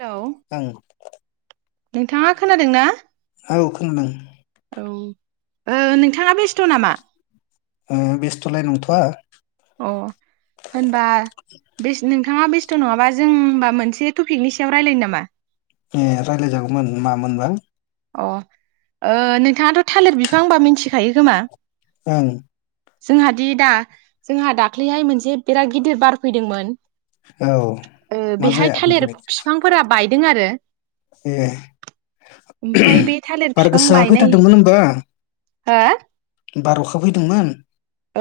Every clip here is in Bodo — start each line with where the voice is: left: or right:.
right: हेलौ
left: ओं
right: नोंथाङा खोनादों ना?
left: औ खोनादों।
right: औ ओ नोंथाङा बेस्थ नामा?
left: बेस्थलाय नंथवा।
right: अ होनबा बेस नोंथाङा बेस्थ नङाबा जों होनबा मोनसे टपिकनि सायाव रायलायनो नामा?
left: ए रायलाय जागौमोन मामोनबा?
right: अ ओ नोंथाङाथ' थालिर बिफां होनबा मिथिखायो खोमा
left: ओं
right: जोंहादि दा जोंहा दाख्लैहाय मोनसे बिराद गिदिर बार फैदोंमोन।
left: औ
right: ओ
left: मा
right: बेहाय
left: जाया
right: थालिर
left: ओमफ्राय
right: फिफांफोरा बायदों आरो। ओमफाय बे थालिर
left: बारा गोसा फैथारदोंमोन होमबा?
right: आ
left: बार‌ अखा फैदोंमोन।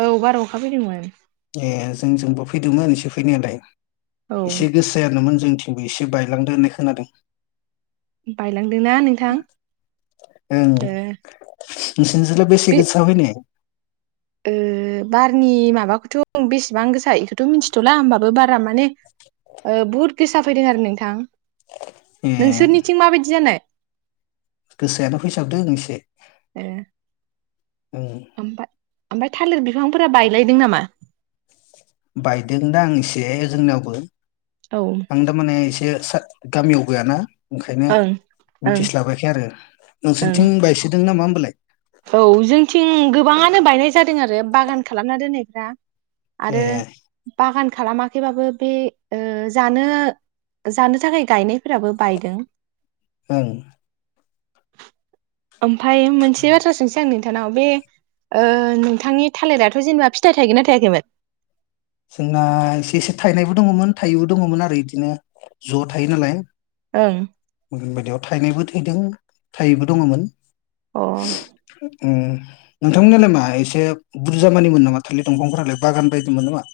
right: औ बार अखा फैदोंमोन।
left: ए जोंजोंबो फैदोंमोन एसे फैनायालाय।
right: औ
left: एसे गोसोयानोमोन। जोंथिंबो एसे बायलांदो होननाय खोनादों।
right: बायलांदोंना नोंथां ओ
left: नोंसोरो बेसे
right: बे
left: गोसा फैनाय?
right: ओ बारनि माबाखौथ बेसेबां गोसा इखोथ मिथिथला होमबाबो बार बार माने आ बहत गोसा फैदों आरो नोंथां? नोंसोरनिथिं माबायदि जानाय?
left: गोसायाथ फैसाबदों एसे।
right: ए
left: ओं
right: ओमफाय ओमफाय थालिर बिफांफोरा बायलायदों नामा
left: बायदों दा आं एसे जोंनियावबो
right: औ ओं
left: आं दारमाने एसे गामियाव गैयाना ओंखायनो
right: ओं
left: मिथिस्लाबाखै आरो
right: ओं
left: नोंसोरनिथिं बायसोदों नामा बोलाय
right: औ जोंथिं गोबाङानो बायनाय जादों आरो बागान खालामना दोननायफ्रा आरो
left: ए
right: बागान खालामाखैबाबो बे ओ जानो जानो थाखाय गायनाय फोराबो बायदों
left: ओं
right: ओमफाय मोनसे मोनसे बाथ्रा सोंसै आं नोंथांनाव बे ओ नोंथांनि थालिराथ' जेनेबा फिथाइ थायगोन ना थायाखैमोन
left: जोंना एसे एसे थाइनायबो दङमोन थायैबो दङमोन आरो बिदिनो ज' थायो नालाय
right: ओं
left: गुबुन बादियाव थायनायबो थैदों थाइयैबो दङमोन
right: अ
left: ओ नोंथांमोननियालाय मा एसे बुरजा मानिमोन नामा थालिर दंफांफोरालाय बागान बायदिमोन नामा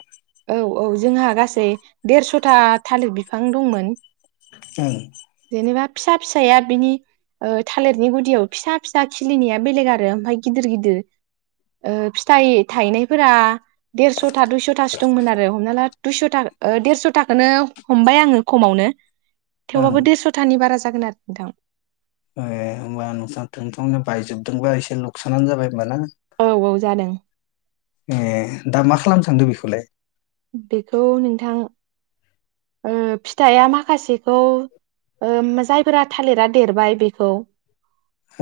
right: औ औ जोंहा गासै देरस'था थालिर बिफां दंमोन
left: ओम
right: जेनेबा फिसा फिसाया ओ बिनि ओ थालिरनि गुदियाव फिसा फिसा खिलिनाया बेलेग आरो ओमफ्राय गिदिर गिदिर फिथाइ थायनायफोरा देरस'था दुइस'थासो दंमोन आरो हमना ला दुइसथा देरस'थाखौननो हमबाय आङो खमावनो
left: ओं
right: थेवबाबो देस थानि बारा जागोन आरो नोंथां
left: ए होनबा नोंसा थों थोंनो बायजोबदोंबा एसे लुकसानानो जाबाय होमबा ना
right: औ औ जादों
left: ए दा मा खालामनो सानदों बेखौलाय
right: बेखौ नोंथां ओ फिथाइया माखासेखौ ओ जायफोरा थालिरा देरबाय बेखौ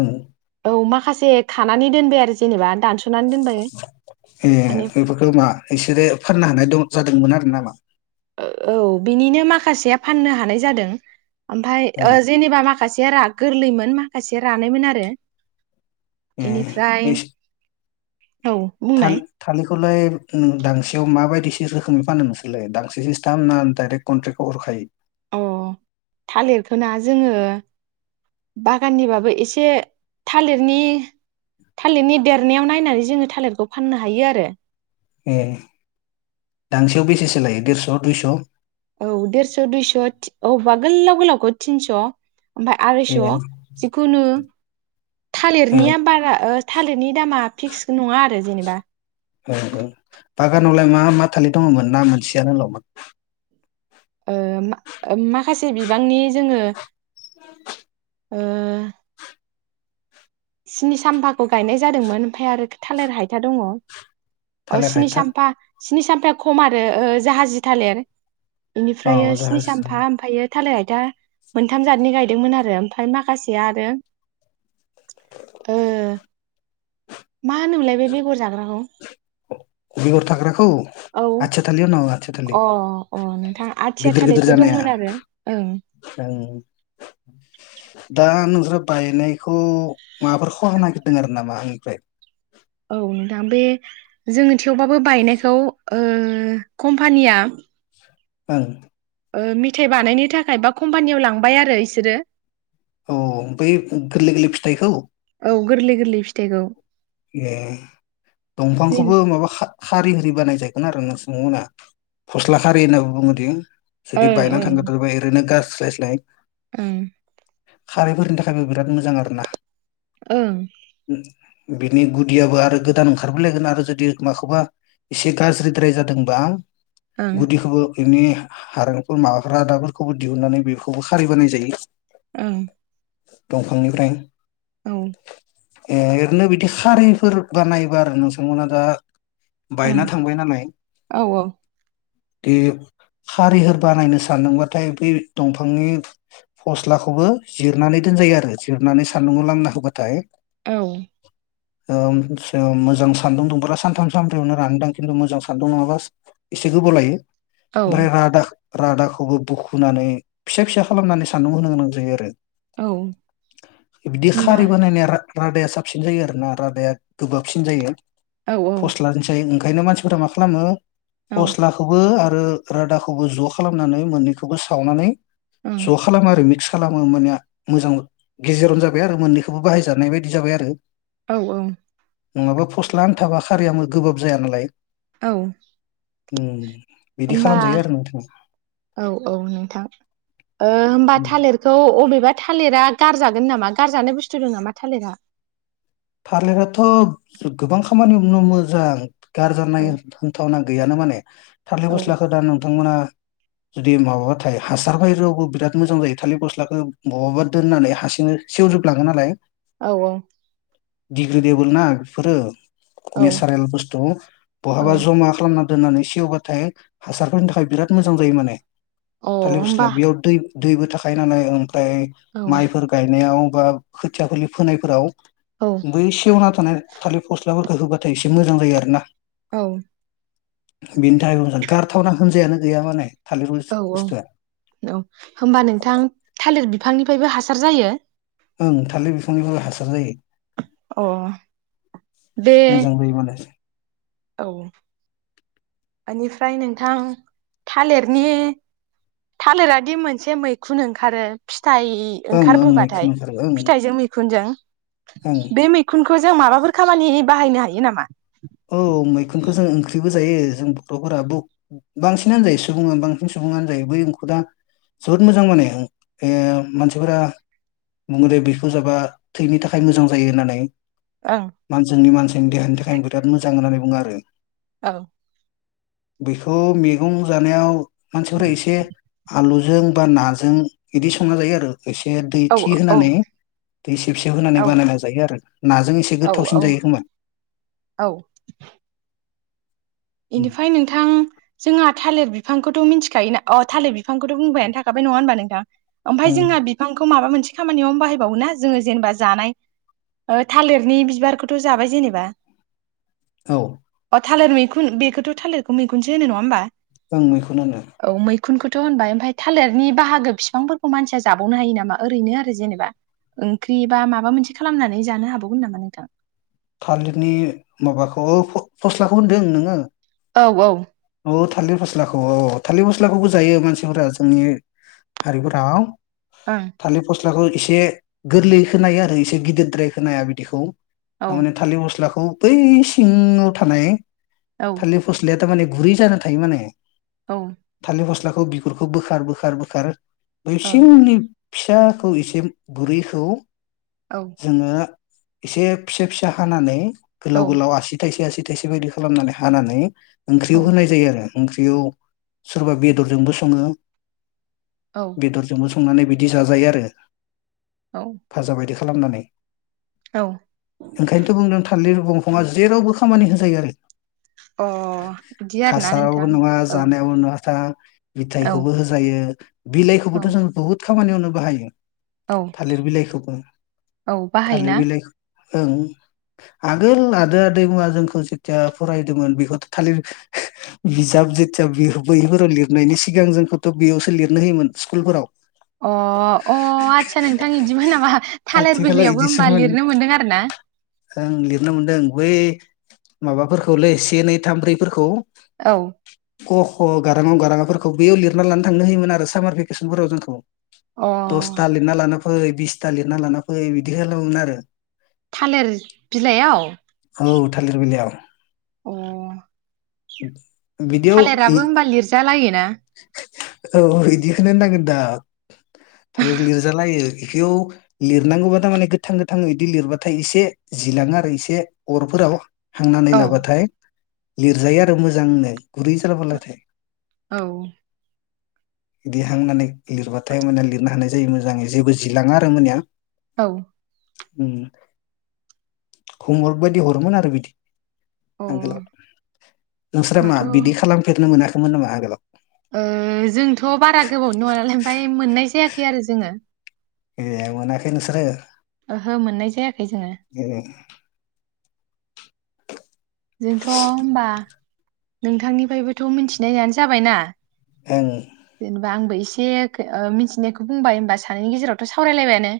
left: ओं
right: औ माखासे खानानै दोनबाय आरो जेनेबा दानस'नानै दोनबाय
left: ए
right: माने
left: बेफोरखौ मा बिसोरो फाननो हानाय दं जादोंमोन आरो नाला
right: औ बिनिनो माखासेया फाननो हानाय जादों ओमफाय
left: ओं
right: ओ जेनेबा माखासे जेरा गोरलैमोन माखासे रानायमोन आरो
left: ए
right: बेनिफ्राय
left: एस
right: औ
left: थान
right: बुंनाय
left: थालिर खौलाय नों दांसेयाव माबायदि से रोखोमै फानो नोंसोरलाय दांसे सिस्टाम ना डाइरेक्ट कनट्रेक्टयाव हरखायो
right: अ थालिरखौना जोङो बागाननिबाबो एसे थालिरनि थालिरनि देरनायाव नायनानै जोङो थालिरखौ फाननो हायो आरो।
left: ए दांसेयाव बेसेसो लायो देरस' दुइस'
right: औ देरस' दुइस' थि औबा गोलाव गोलावखौ थिनस' ओमफाय
left: ए
right: आरायस' जिखुनु
left: ए ओ
right: थालिरनिया बारा ओह थालिनि दामा फिस्क नङा आरो जेनेबा।
left: ओं ओं बागानावलाय मा मा थालिर दङमोन ना मोनसेयानो ल'मोन?
right: ओ मा ओ माखासे बिबांनि जोङो ओ सिनि सामफाखौ गायनाय जादोंमोन ओमफाय आरो थालिर हायथा दङ। ओ
left: थालिर
right: सिनि
left: हायथा
right: सामफा सिनि सामफाया खम आरो ओ जाहाजि थालेर
left: अ
right: इनिफ्रायो स्नि
left: जाहाज
right: सामपा ओमफायो थालेद। दा मोनथाम जादनि गायदोंमोन आरो ओमफ्राय माखासेया आरो ओ मा होनोमोनलाय बै बेगर जाग्राखौ
left: बेगर थाग्रा औ
right: औ
left: आथिया थालिर नङाबा
right: अ अ नोंथां आथिया
left: गिदिर
right: थालिरबो
left: जानाया
right: दंमोन आरो ओं
left: ओं दा नोंसोर बायनायखौ माबाफोर खहा नागिरदों आरो नामा आंनिफ्राय?
right: दा बे जोङो थेवबाबो बायनायखौ ओह कम्पानिया
left: ओं
right: ओह मिथाइ बानायनो थाखाय बा कम्पानियाव लांबाय आरो इसोरो
left: औ बै गोरलै गोरलै फिथाइखौ?
right: औ गोरलै गोरलै फिथाइखौ
left: ए
right: जेन
left: दंफांखौबो माबा खा खारि हिरि बानायजायगोन आरो नोंथांमोना फस्ला खारि होनना बुङोदि
right: ओं
left: जुदि बायना थांग्रो थारबाय ओरैनो गाज स्लाय स्लाय
right: उम
left: खारैफोरनि थाखायबो बिराद मोजां आरो ना।
right: ओं
left: बिनि गुदियाबो आरो गोदान ओंखारबोलायगोन आरो जुदि माखौबा एसे गाज्रिद्राय जादोंबा
right: ओं
left: गुदिखौबो इनि हारेंफोर माबा रादाफोरखौबो दिहुननानै बेखौबो खारैबानाय जायो
right: ओं
left: दंफांनिफ्राय
right: औ
left: [unintelligible] ओरैनो बिदि खारैफोर बानायोबा आरो नोंथां मोनहा दा बायना थांबाय नालाय।
right: औ ओं
left: बे खारिहोर बानायनो सान्दोंबाथाय बै दंफांनि फस्लाखौबो जिरनानै दोनजायो आरो जिरनानै सान्दुंआव लांना होबाथाय
right: औ
left: ओ मोजां सान्दुं दुंबाथाय सानथाम सानब्रैयावनो रानोदां खिन्थु मोजां सान्दुं नङाबा एसे गोबाव लायो। ओमफ्राय
right: औ
left: राधा रादाखौबो बुखुनानै फिसा फिसा खालामनानै सान्दुं होनो गोनां जायो आरो।
right: औ
left: बिदि
right: होमबा
left: खारै बानायनाया रादाया साबसिन जायो आरोना रादाया
right: औ
left: पस्टलानिसाय ओंखायनो मानसिफोरा मा खालामो फस्लाखौबो आरो आरो रोदाखौबो ज' खालामनानै मोननैखौबो सावनानै
right: ओं
left: ज' खालामो आरो मिक्स खालामो होमबानिया मोजां गेजेरावनो जाबाय आरो मोननैखौबो बाहायजानाय बायदि जाबाय आरो
right: औ औ
left: नङाबा फस्ला आन्थाबा खारिया गोबाब जाया नालाय
right: औ
left: उम बिदि
right: होनबा
left: खालामजायो आरो नोंथाङा
right: औ औ नोंथां होमबा थालिरखौ अबेबा थालिरा गारजागोन नामा गारजानाय बुस्थु दं नामा थालिरा?
left: थालेराथ' गोबां खामानियावनो मोजां
right: औ
left: गारजानाय होनथावना गैयानो माने थालिर
right: औ
left: फस्लाखौ दा नोंथांमोना जुदि माबाबाथाय हासार बाहेरावबो बिराद मोजां जायो थालिर फस्लाखौ बबहाबा दोननानै हारसिंनो सेवजोबलाङो नालाय
right: औ औ
left: दिडिग्रि देबोल ना बेफोरो
right: औ
left: नेचारेल बुस्थु बहाबा
right: औ
left: जमा खालामना दोननानै सेवबाथाय हासारफोरनि थाखाय बिराद मोजां जायो माने
right: अ
left: थालिर
right: होमबा
left: फस्लाया बेयाव दै दैबो थाखायायो नालाय थाय
right: औ
left: माइफोर गायनायाव बा खोथिया खोलि फोनायफोराव बै सेवना थानाय खालि फस्लाफोरखौ होबाथाय एसे मोजां जायो आरो ना
right: औ
left: बिनि थाखायबो मजां गारथावना होनजायानो गैया माने थालिर
right: औ औ औ
left: बुस्थुआ
right: होनोमबा नोंथां थालिर बि बिफांनिफ्रायबो हासार जायो
left: ओं थालिर बिफांनिफोय हासार जायो
right: अ दे
left: मोजां जायो माने
right: औ बेनिफ्राय नोंथां थालिरनि थालिरादि मोनसे मैखुन ओंखारो फिथाइ
left: ओं ओं मैखुन
right: ओंखारबोबाथाय
left: ओंखारो ओं
right: फिथाइजों मैखुनजों
left: ओं
right: बे मैखुनखौ जों माबाफोर खामानि थाखाय बाहायनो हायो नामा
left: औ मैखुनखौ जों ओंख्रिबो जायो जों बथ'फोरा बांसिनानो जायो सुबुङा बांसिन सुबुङानो जायो बै म खुना जोबोद मोजां माने मानसिफोरा बुङो दे बेखौ जाबा थैनि थाखाय मोजां जायो होननानै
right: ओं
left: मानसिनि मानसि देहानि थाखाय बिराद मोजां होननानै बुङो आरो
right: औ
left: बेखौ मैगं जानायाव मानसिफोरा एसे आलुजों बा नाजों बिदि संना जायो आरो एसे दै
right: औ
left: थि
right: औ
left: होनानै दै सेब सेब होनानै
right: औ
left: बानायना जायो आरो नाजों एसे
right: औ
left: गोथावसिन
right: औ
left: जायो होनोमबा
right: औ बेनिफ्राय नोंथां जोंहा थालिर बिफां बिफांखौथ' मिथिखायो ना अह थालिर बिफांखौथ' बुंबायानो थाखाबाय नङा होनबा नोंथां ओमफ्राय
left: ओं
right: जोंहा बिफांखौ माबा मोन- मोनसे खामानियावनो बाहायबावा जोङो जेनेबा जानाय थालिरनि बिबारखौथ' जाबाय जेनेबा
left: औ
right: अ थालिर मैखुन खुन बेखौथ' थालिरखौ मैखुनसो होनो नङा होनोमबा
left: आं मैखुन होनो
right: मैखुनखौथ' होनबाय ओमफफ्राय थालिरनि बाहागो बिफांफोरखौ मानसिया जाबावनो हायो नामा ओरैनो आरो जेनेबा ओंख्रि बा माबा मोनसे खालामनानै जानो हाबावगोन नामा नोंथां
left: थालिरनि माबाखौ फस्लाखौ होनदों नोङो
right: औ औ
left: औ थालिर फस्लाखौ औ थालिर फस्लाखौबो जायो मानसिफोरा जोंनि हारिफोराव
right: ओं
left: थालिर पस्ला बाथ्राखौ एसे गोरलै खोनाया आरो एसे गिदिरद्राय खोनाया बिदिखौ
right: औ
left: थारमाने थालिर फस्लाखौ बै सिङाव थानाय
right: औ
left: थालिर फस्लाया थारमाने गुरै जानो थायो माने
right: औ ओं
left: थलिर फस्ला [unintelligible] खौ बिगुरखौ बोखार बोखार बोखार
right: औ
left: बैसिंनि फिसाखौ एसे गुरैखौ
right: औ
left: जोङो एसे फिसा फिसा हानानै
right: औ
left: गोलाव गोलाव आसि थाइसे आसि थायसे बायदि खालामनानै हानानै ओंख्रियाव होनाय जायो आरो ओंख्रियाव सोरबा बेदरजोंबो सङो बेदरजोंबो सं संनानै बिदि जाजायो आरो
right: औ
left: भाजा बायदि खालामनानै
right: औ
left: ओंखायनोथ' बुंदों थालदिर दंफाङा जेरावबो खामानि होजायो आरो
right: अ बिदि आरोना
left: हासाराव
right: नोंथां
left: नङा
right: औ
left: जानायाव नङा था
right: औ
left: बिथायखौबो होजायो
right: औ
left: बिलाइखौबोथ' जों बुहुथ खामानियावनो बाहायो
right: औ
left: थालिर बिलाइखौ बुं
right: औ
left: थालिर
right: बाहायोना
left: बिलाइ ओं आगोल आदै आदै मुवा जोंखौ जेथिया फरायदोंमोन बेखौथ' थालिर बिजाब जेथिया बे बैफोराव लिरनायनि सिगां जोंखौथ' बेयावसो लिरनो होयोमोन स्कुलफोराव
right: अ अ आस्सा नोंथां बिदिमोन नामा थालिर
left: आथिखालाव
right: बिलाइयावबो होनबा
left: इदिसोमोन
right: लिरनो मोनदों आरो ना।
left: ओं लिरनो मोनदों बै माबाफोरखौलै से नै थाम ब्रैफोरखौ
right: औ
left: क ख गारां अ गारां आ खौ बेयाव लिरना लानो थांनो होयोमोन आरो सामार भेकेसनफोराव जोंखौ
right: अ
left: दसथा लिना लाना फै बिसथा लिरना लाना फै बिदि खालामोमोन आरो
right: थालिर बिलाइयाव
left: औ थालिर बिलाइआव
right: अ
left: इदि
right: थालिराबो होनबा लिरजा लायो। ना
left: औ बिदिखौनो होननांगोन दा थालिर लिरजालायो बेयाव लिरनांगौबा थारमाने गोथां गोथां इदि लिरबाथाय एसे जिलाङो आरो इसे अरफोराव हांनानै
right: औ
left: लाबाथाय लिरजायो आरो मोजांनो गुरै जारला बाथाय
right: औ
left: बिदि हांनानै लिरबाथाय ओमबानिया लिरनो हानाय जायो मोजाङै जेबो जिलाङा आरो ओमबानिया
right: औ
left: उम खमल बायदि हरोमोन आरो बिदि
right: होमबाथ'
left: आगोलाव नोंसोर मा
right: ओ
left: बिदि खालामफेरनो मोना खोमोन नामा आगोलाव
right: जोंथ' बारा गोबावनि नङा नालाय ओमफाय मोननाय जायाखै आरो जोङो
left: ए मोनाखै नोंसोरो ए
right: ओहो मोननाय जायाखै जोङो जोंथ' होनबा नोंथांनिफ्रायबोथ' मिथिनायानो जाबायना
left: ओं
right: होमबा आंबो एसे ओ मिथिनायखौ बुंबाय होमबा सानैनि गेजेरावथ' सावरायलायबायानो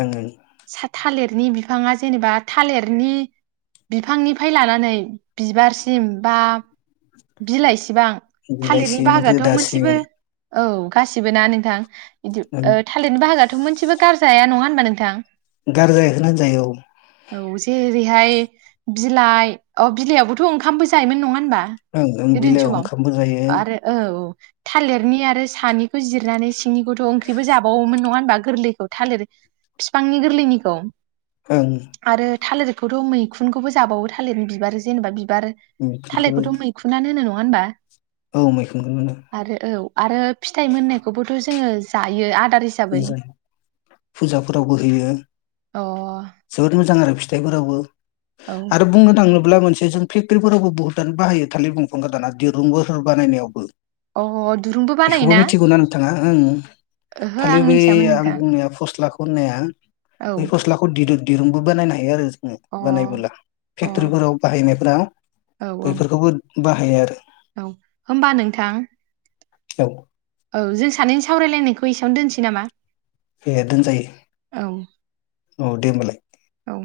left: ओं ओं
right: सा थालिरनि बिफाङा जेनेबा थालिरनि बिफांनि फाय लानानै बिबारसिम बा बिलाइ बेसेबां थालिरनि
left: बेलाइसिम
right: बाहागोआथ'
left: रोदासिम
right: मोनसेबो औ गासिबो ना नोंथां बिदि
left: ओं
right: ओ थालिरनि बाहागोआथ' मोनसेबो गारजाया नङा होनबा नोंथां?
left: गारजायैखौनो होनजायो औ
right: औ जेरैहाय बिलाइ अ बिलाइयावबोथ' ओंखामबो जायोमोन नङा होनबा
left: ओं ओं
right: गोदोनि
left: बिलाइयाव
right: समाव
left: ओंखामबो जायो
right: आरो औ औ थालिरनि आरो सानिखौ जिरनानै बिनिखौथ' ओंख्रिबो जाबावोमोन नङा होनबा गोरलैखौ थालिर बिफांनि गोरलैनिखौ
left: ओं
right: आरो थालिरखौथ' मैखुन खौबो जाबावो थालिरनि बिबार जेनेबा बि बिबार
left: मैखुनखौबो
right: थालिरखौथ' मैखुनना नो होनो न नङा होनबा
left: औ मैखुनखौ मोनो
right: आरो औ आरो फिथाइ मोननायखौबोथ जोङो जायो आरो।
left: मोजां फुजाफोरावबो होयो
right: अ
left: जोबोद मोजां आरो फि फिथाइ फोरावबो
right: औ
left: आरो बुंनो थाङोब्ला मोन एसे जों फेक्टरिफोरावबो बहुतआनो बाहायो थालिर बंफांखौ दानिया दिरुं बोहोर बानाय नायावबो
right: अ दुरुंबो बानायोना
left: ओं
right: ओहो आं
left: थालि बै
right: मिथियामोन
left: आं
right: नोंथां
left: बुंनाया फस्लाखौ खननाया
right: औ
left: बे फस्लाखौ दि दो। दिरुंबो बानायनो हायो आरो।
right: अ
left: बानायबोला
right: अ औ
left: फेक्टरिफोराव बाहायनाय फ्राव
right: औ
left: बेैफोरखौबो बाहायो आरो।
right: औ होनबा नोंथां
left: औ
right: औ जों सानैनि सावरायलायनायखौ एसेयावनो दोनसै नामा?
left: बे
right: औ
left: दोनजायो औ दे होनबालाय।
right: औ